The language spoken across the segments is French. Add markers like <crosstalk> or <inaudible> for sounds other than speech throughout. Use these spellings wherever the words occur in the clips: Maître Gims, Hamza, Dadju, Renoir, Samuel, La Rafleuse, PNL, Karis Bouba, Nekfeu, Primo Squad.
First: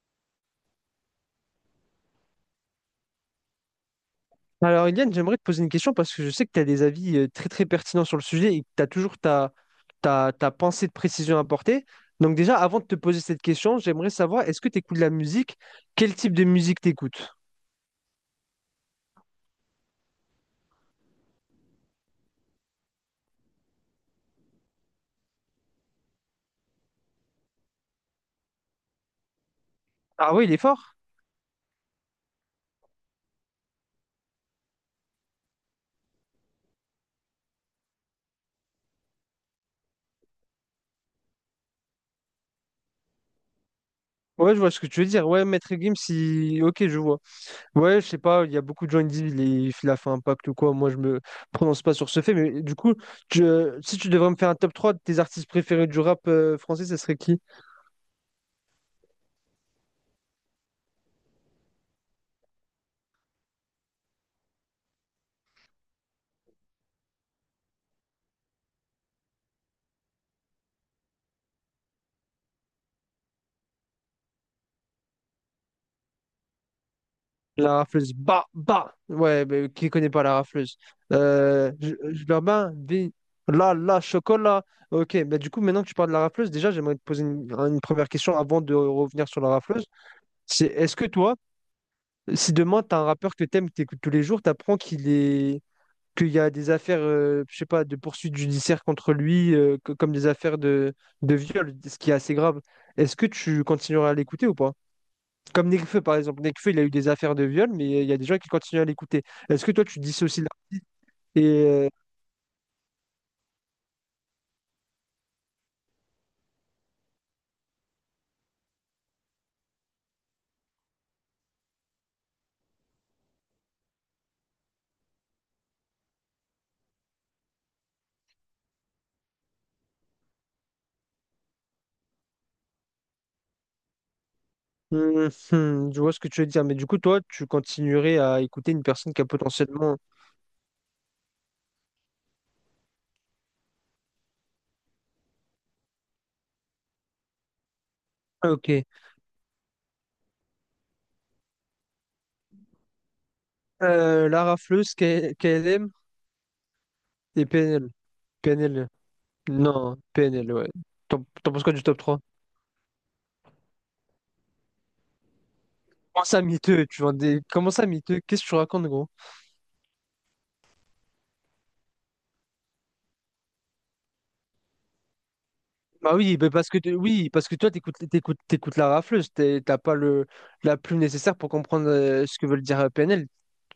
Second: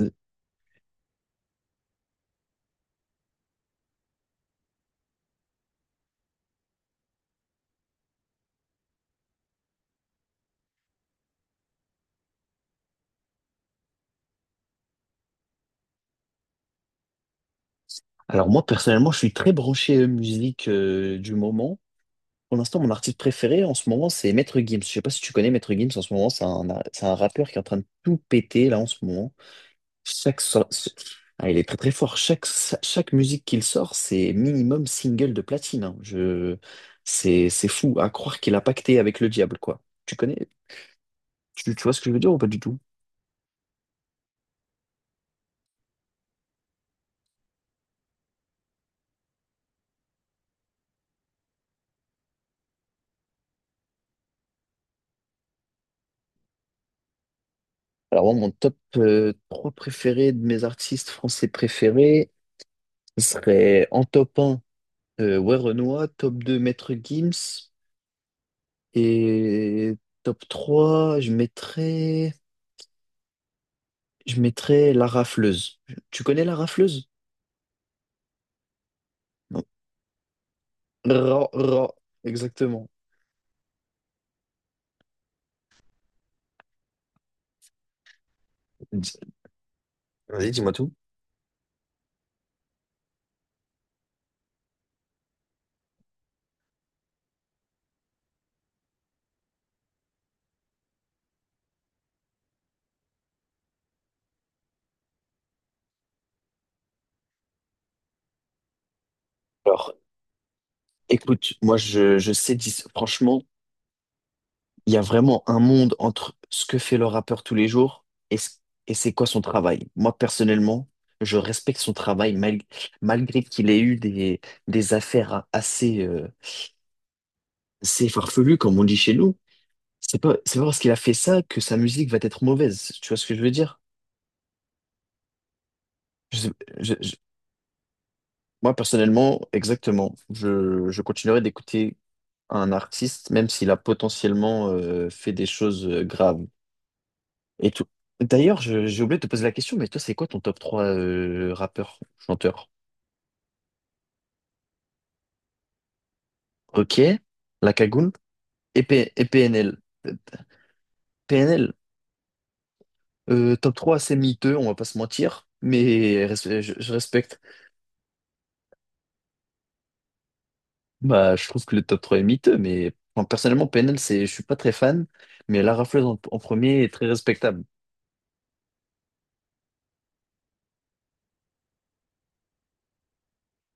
Euh, Alors, Eliane, j'aimerais te poser une question parce que je sais que tu as des avis très très pertinents sur le sujet et que tu as toujours ta pensée de précision à apporter. Donc déjà, avant de te poser cette question, j'aimerais savoir, est-ce que tu écoutes de la musique? Quel type de musique t'écoutes? Alors moi personnellement, je suis très branché musique du moment. Pour l'instant, mon artiste préféré en ce moment, c'est Maître Gims. Je sais pas si tu connais Maître Gims en ce moment, c'est un rappeur qui est en train de tout péter là en ce moment. Ah Chaque oui, il est so- fort. Ah, il est très très fort. Chaque musique qu'il sort, c'est minimum single de platine, hein. Je... c'est fou à croire qu'il a pacté avec le diable, quoi. Tu connais? Tu vois ce que je veux dire ou pas du tout? Ouais, je vois ce que tu veux dire. Ouais, Maître Gims, si... Ok, je vois. Ouais, je sais pas, il y a beaucoup de gens qui disent il a fait un pacte ou quoi. Moi, je me prononce pas sur ce fait, mais du coup, si tu devrais me faire un top 3 de tes artistes préférés du rap français, ça serait qui? Alors moi, mon top 3 préféré de mes artistes français préférés ce serait en top 1. Ouais, Renoir, top 2, Maître Gims. Et top 3, je mettrais la rafleuse. Tu connais la rafleuse? La rafleuse. Bah, bah! Ouais, Non. mais qui connaît pas la rafleuse? Ra- Euh, ra- je je leur mets un exactement. des- Là, là, chocolat. Ok, bah du coup, maintenant que tu parles de la rafleuse, déjà, j'aimerais te poser une première question avant de revenir Di- sur la rafleuse. Vas-y, C'est dis-moi tout. est-ce que toi, si demain, t'as un rappeur que t'aimes, que t'écoutes tous les jours, t'apprends qu'il y a des affaires, je sais pas, de poursuites judiciaires contre lui, comme des affaires de viol, ce qui est assez grave. Est-ce que tu continueras à l'écouter ou pas? Comme Nekfeu, par exemple. Nekfeu, il a eu des affaires de viol, mais il y a des gens qui continuent à l'écouter. Est-ce que toi, Alors, tu dissocies l'artiste écoute, et... moi, euh, je sais, dis- franchement, il y a vraiment un monde entre ce que fait le rappeur tous les jours et c'est quoi son travail. Moi, personnellement, je respecte son travail malgré qu'il ait eu des affaires assez, assez farfelues, comme on dit chez nous. C'est pas parce qu'il a fait ça que sa musique va être mauvaise. Tu vois ce que je veux dire? <laughs> Je vois ce que Je tu veux sais- dire, mais du coup, je- toi, tu continuerais à écouter moi, une personne qui a personnellement, potentiellement... exactement. Je continuerai d'écouter un artiste, même s'il a potentiellement fait des choses graves. Et tout. Ah, D'ailleurs, Ok. j'ai oublié de te poser la question, mais toi, c'est quoi ton top 3 rappeur, chanteur? Lara Fleuse, KLM Ok, et La PNL. Cagoule PNL. Et PNL. Non, PNL, ouais. T'en Euh, t'en penses quoi PNL, du top trois? euh, Top 3 c'est miteux, on va pas se mentir, Comment mais ça miteux? je Tu vends respecte. des... Comment ça miteux? Qu'est-ce que tu racontes, gros? Bah, je trouve que le top 3 est miteux, mais enfin, personnellement, je suis pas très fan, mais La Rafleuse Bah oui, en bah parce que premier est très oui, parce que respectable. toi, t'écoutes la rafleuse, t'as pas le la plume nécessaire pour comprendre ce que veut le dire PNL.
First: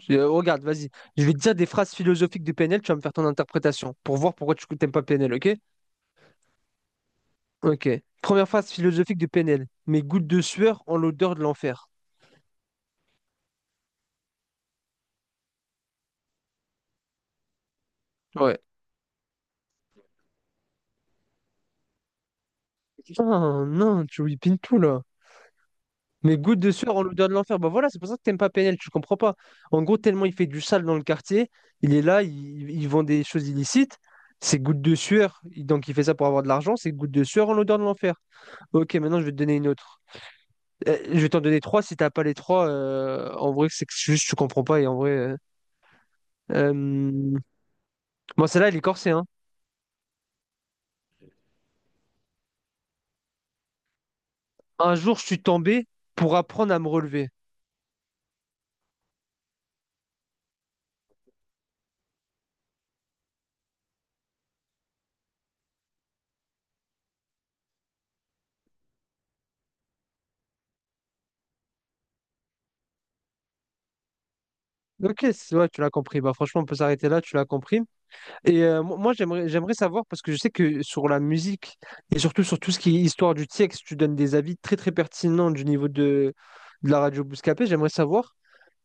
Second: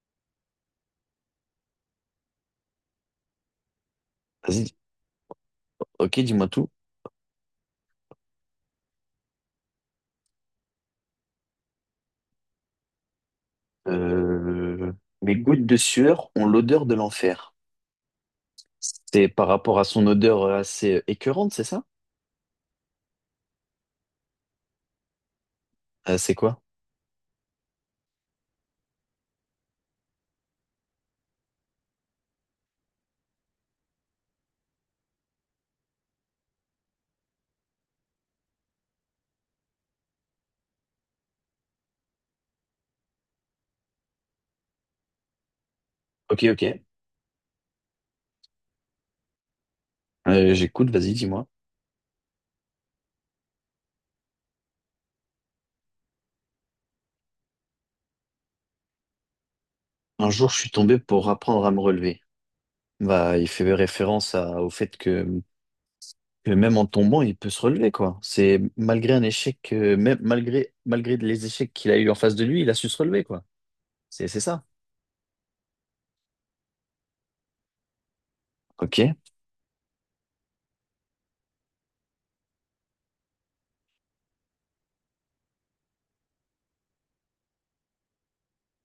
Regarde, vas-y, je vais te dire des phrases philosophiques de PNL, tu vas me faire ton interprétation pour voir pourquoi tu Vas-y, t'aimes pas PNL, ok? ok, dis-moi tout. Ok. Première phrase philosophique de PNL. Mes gouttes de sueur ont l'odeur de l'enfer. Euh, mes gouttes de sueur ont l'odeur de l'enfer. Ouais. C'est par rapport à son odeur assez écœurante, c'est ça? Putain, non, tu whippines tout là. C'est Mais goutte quoi? de sueur en l'odeur de l'enfer. Bah voilà, c'est pour ça que t'aimes pas PNL, tu comprends pas. En gros, tellement il fait du sale dans le quartier, il est là, il vend des choses illicites. C'est goutte de sueur, donc il fait ça pour avoir de l'argent, c'est goutte de sueur en l'odeur de l'enfer. Ok, maintenant je vais te donner une autre. Je vais t'en donner trois, si t'as pas les trois, en vrai, c'est que juste tu comprends pas et en vrai. Ok, ok. euh, Bon, celle-là, elle est corsée, hein. J'écoute, vas-y, dis-moi. Un jour, je suis tombé pour apprendre à me relever. Un jour, je suis tombé pour apprendre à me relever. Bah, il fait au fait que même en tombant, il peut se relever, quoi. C'est malgré un échec, malgré les échecs qu'il a eu en face de lui, il a su se relever, quoi. C'est ça. Ok, ouais, tu l'as compris. Bah franchement, on peut s'arrêter là, tu l'as compris. Et moi, Ok. j'aimerais savoir, parce que je sais que sur la musique, et surtout sur tout ce qui est histoire du texte, tu donnes des avis très très pertinents du niveau de la radio Bouscapé. J'aimerais savoir,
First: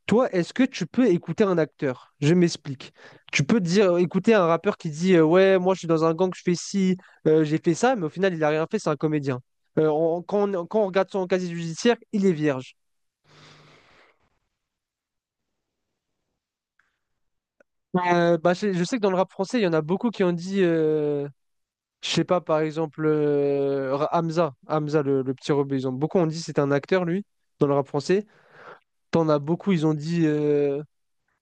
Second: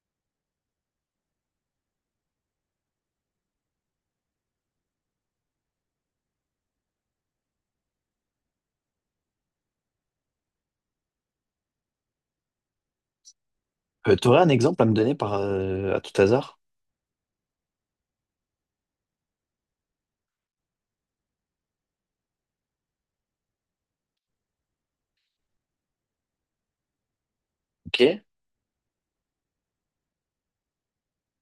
toi, est-ce que tu peux écouter un acteur? Je m'explique. Tu peux dire, écouter un rappeur qui dit, ouais, moi je suis dans un gang, je fais ci, j'ai fait ça, mais au final, il n'a rien fait, c'est un comédien. Quand on regarde son casier judiciaire, il est vierge. T'aurais un exemple à me donner par, à tout hasard? Bah, je sais que dans le rap français, il y en a beaucoup qui ont dit. Je sais pas, par exemple, Hamza, le petit rebeu, ils ont beaucoup, on dit c'est un acteur, lui, dans le rap Ok. français. T'en as beaucoup, ils ont dit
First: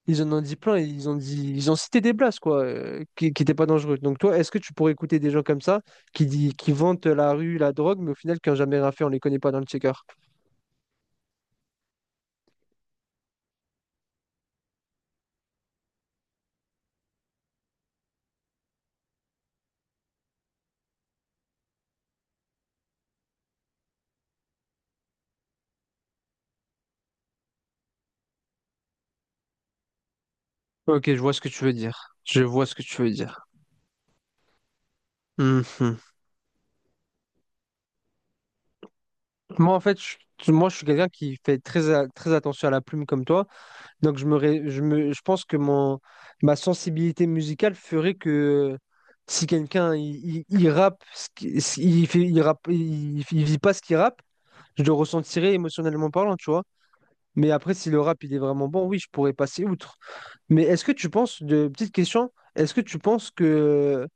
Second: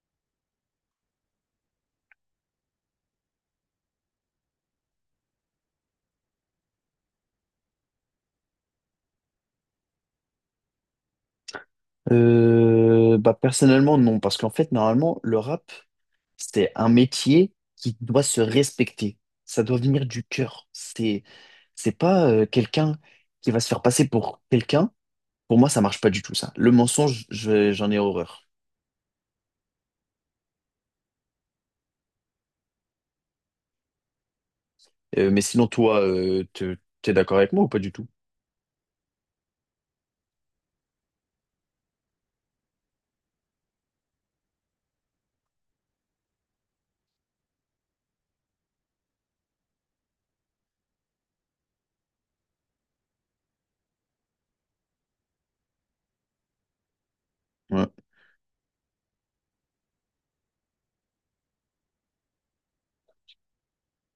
ils en ont dit plein, ils ont cité des blagues quoi, qui n'étaient pas dangereuses. Donc toi, est-ce que tu pourrais écouter des gens comme ça qui vantent la rue, la drogue, mais au final qui n'ont jamais rien fait, on les connaît pas dans le checker. Bah, personnellement, non, parce qu'en fait, normalement, le rap, c'est un métier qui doit se respecter. Ça doit venir du cœur. C'est pas quelqu'un qui va se faire passer pour quelqu'un. Pour moi, ça marche pas du tout, ça. Le mensonge, j'en ai horreur. Ok, je vois ce que tu veux dire. Je vois ce que tu veux dire. Mais sinon, Mhm. toi, t'es d'accord avec moi ou pas du tout? Moi, en fait, je suis quelqu'un qui fait très attention à la plume comme toi. Donc je me, ré- je me, je pense que ma sensibilité musicale ferait que si quelqu'un il rappe, ce qui- ce- il fait, il vit pas ce qu'il rappe, je le ressentirais émotionnellement parlant, tu vois. Mais après, Ouais. si le rap il est vraiment bon, oui, je pourrais passer outre. Mais est-ce que tu penses, de petite question, est-ce que tu penses que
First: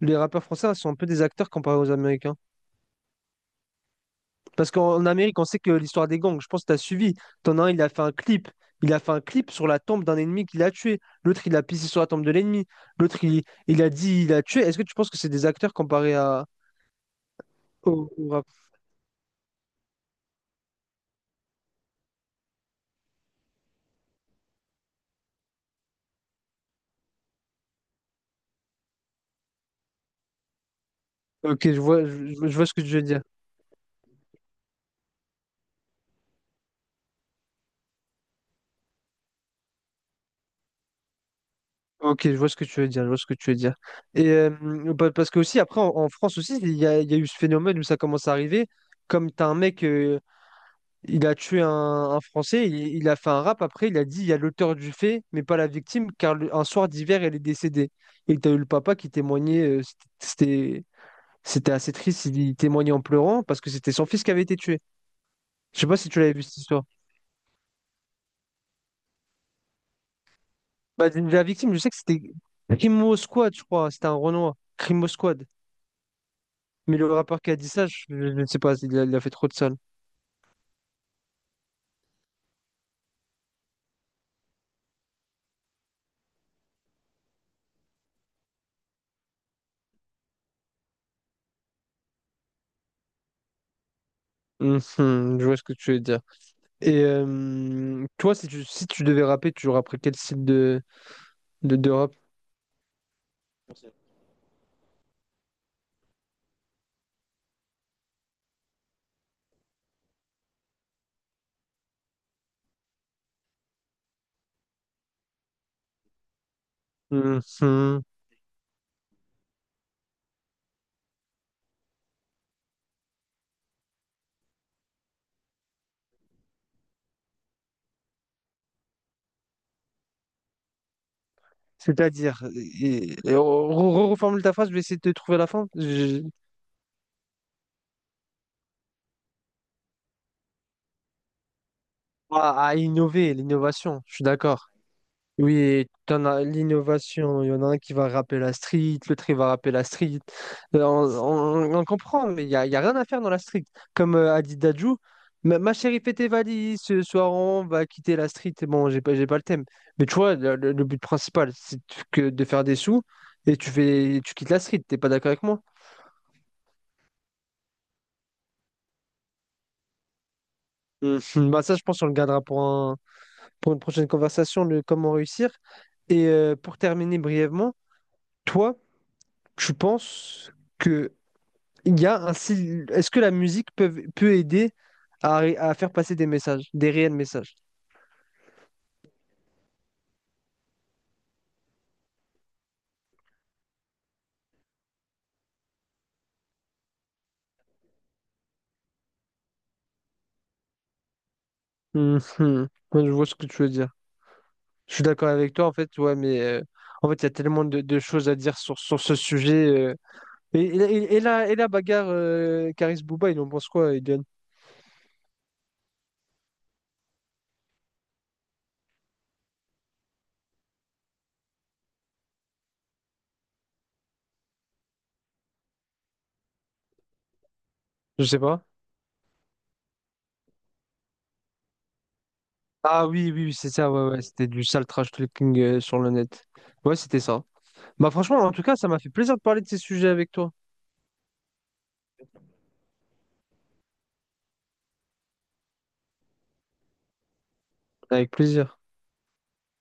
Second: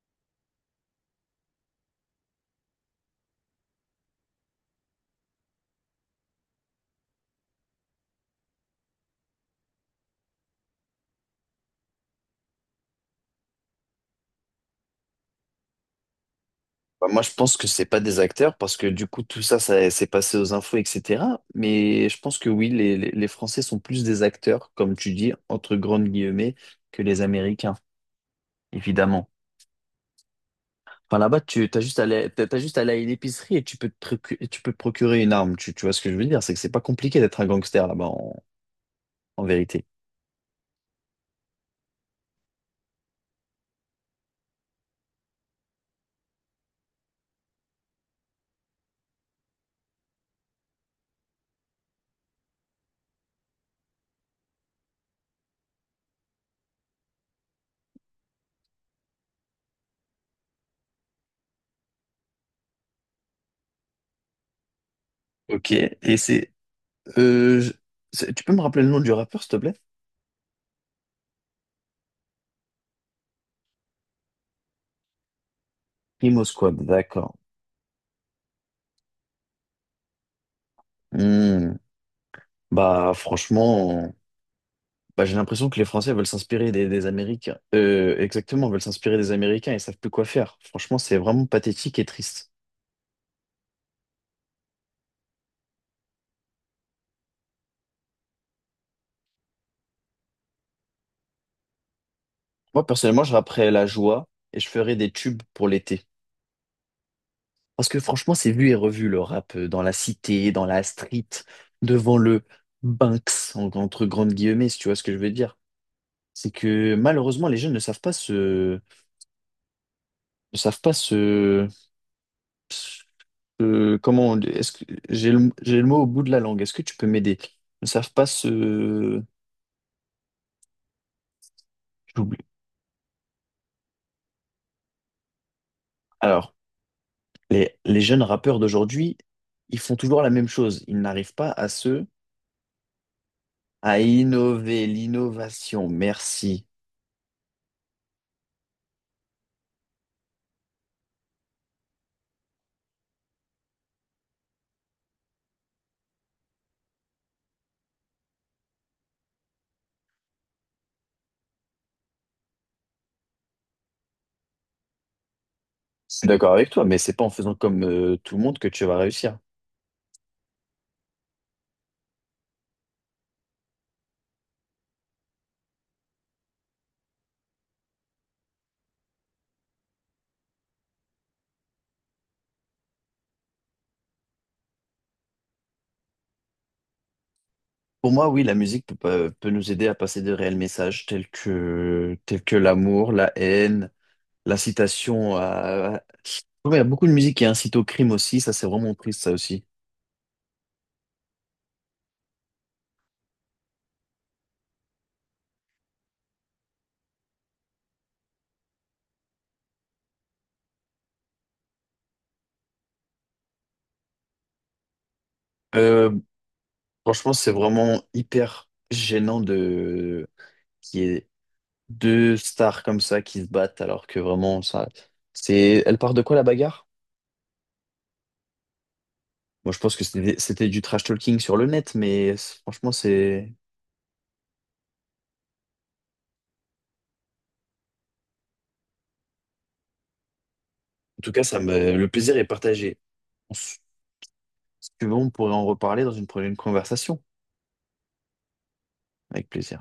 les rappeurs français sont un peu des acteurs comparés aux Américains? Parce qu'en Amérique, on sait que l'histoire des gangs, je pense que tu as suivi. T'en as un, il a fait un clip. Il a fait un clip sur la tombe d'un ennemi qu'il a tué. L'autre, il a pissé sur la tombe de l'ennemi. L'autre, il a dit, il a tué. Est-ce que tu penses que c'est des acteurs comparés à, Bah, moi, je pense que c'est pas au, des au rap? acteurs parce que du coup, tout ça, ça s'est passé aux infos, etc. Mais je pense que oui, les Français sont plus des acteurs, comme tu dis, entre grandes guillemets, que les Américains, évidemment. Enfin, là-bas, Ok, tu t'as je juste à vois, aller, je, je t'as vois ce juste à que tu aller à veux une dire. épicerie et tu peux et tu peux te procurer une arme. Tu vois ce que je veux dire? C'est que c'est pas compliqué d'être un gangster en vérité. Ok, je vois ce que tu veux dire. Je vois ce que tu veux dire. Et parce que aussi, après, en France aussi, il y a eu ce phénomène où ça commence à arriver. Comme t'as un mec. Il a tué un Français, il a fait un rap après, il a dit il y a l'auteur du fait, mais pas la victime, car un soir d'hiver, elle est décédée. Et t'as eu le papa qui témoignait, c'était c'était assez triste, il témoignait en pleurant parce que c'était son fils qui avait été tué. Ok, Je sais pas si et tu l'avais vu c'est... cette histoire. euh, je- tu peux me rappeler le nom du rappeur, s'il te plaît? Bah, la victime, je sais que c'était Crimo Squad, je crois, c'était un Renoir, Crimo Squad. Primo Squad, Mais le d'accord. rappeur qui a dit ça, je ne sais pas, il a fait trop de sale. Hmm. Bah franchement, bah, j'ai l'impression que les Français veulent s'inspirer des Américains. Exactement, veulent s'inspirer des Américains et savent plus quoi faire. Franchement, c'est vraiment pathétique et triste. Mhm, je vois ce que tu veux dire. Et toi, si tu devais rapper, tu rapperais quel style de rap? Moi, personnellement, je rapperais la joie et je ferais des tubes pour l'été. Parce que franchement, c'est vu et revu le rap dans la cité, dans la street, devant le Banks, entre grandes guillemets, si tu vois ce que je veux dire. C'est que malheureusement, les jeunes ne savent Mhm. pas se. Ne savent pas se. Est-ce que j'ai j'ai le mot au bout de la langue. Est-ce que tu peux m'aider? Ne savent pas se. C'est-à-dire, J'oublie. et on reformule ta phrase, je vais essayer de trouver la fin. Je- Alors, les jeunes rappeurs d'aujourd'hui, ils font toujours la même chose. Ils n'arrivent pas à se. À innover, À l'innovation, je suis d'accord. innover. Oui, L'innovation, t'en as merci. l'innovation, il y en a un qui va rappeler la street, l'autre il va rappeler la street. On comprend, mais il y a rien à faire dans la street. Comme a dit Dadju, ma chérie, fais tes valises, ce soir on va quitter la street. Bon, j'ai pas le thème. Mais tu vois, le but principal, c'est que de faire des sous et tu fais, tu quittes la street, t'es pas d'accord avec moi? Je suis d'accord avec toi, mais c'est pas en faisant comme tout le monde que tu vas réussir. Mhm. Bah ça, je pense qu'on le gardera pour une prochaine conversation, le comment réussir. Et pour terminer brièvement, toi, tu penses que il y a un sil- est-ce que la musique peut aider à faire passer des réels messages? Pour moi, oui, la musique peut, pas- peut nous aider à passer de réels messages tels que l'amour, la haine, l'incitation à... Ouais, il y a beaucoup de musique qui incite au crime aussi, ça c'est vraiment triste ça aussi. Mhm. Ouais, je vois ce que tu veux dire. Je suis d'accord avec toi, en fait, ouais, mais en fait, il y a tellement de choses à dire sur ce sujet. Et la bagarre Karis Bouba, il en pense quoi, Eden? Euh, franchement, c'est vraiment hyper gênant de qu'il y ait deux stars comme ça qui se battent alors que vraiment ça... C'est elle part de quoi la bagarre? Je sais pas. Moi je pense que c'était du trash talking sur le net, franchement Ah oui, oui, c'est... oui, c'est ça, ouais, ouais, c'était du sale trash talking sur le net. Ouais, c'était ça. Bah franchement, en tout cas, ça m'a fait plaisir de parler de ces sujets avec toi. En tout cas, ça me... le plaisir est partagé. Si tu veux, on pourrait en reparler dans une prochaine conversation. Avec plaisir. Avec plaisir.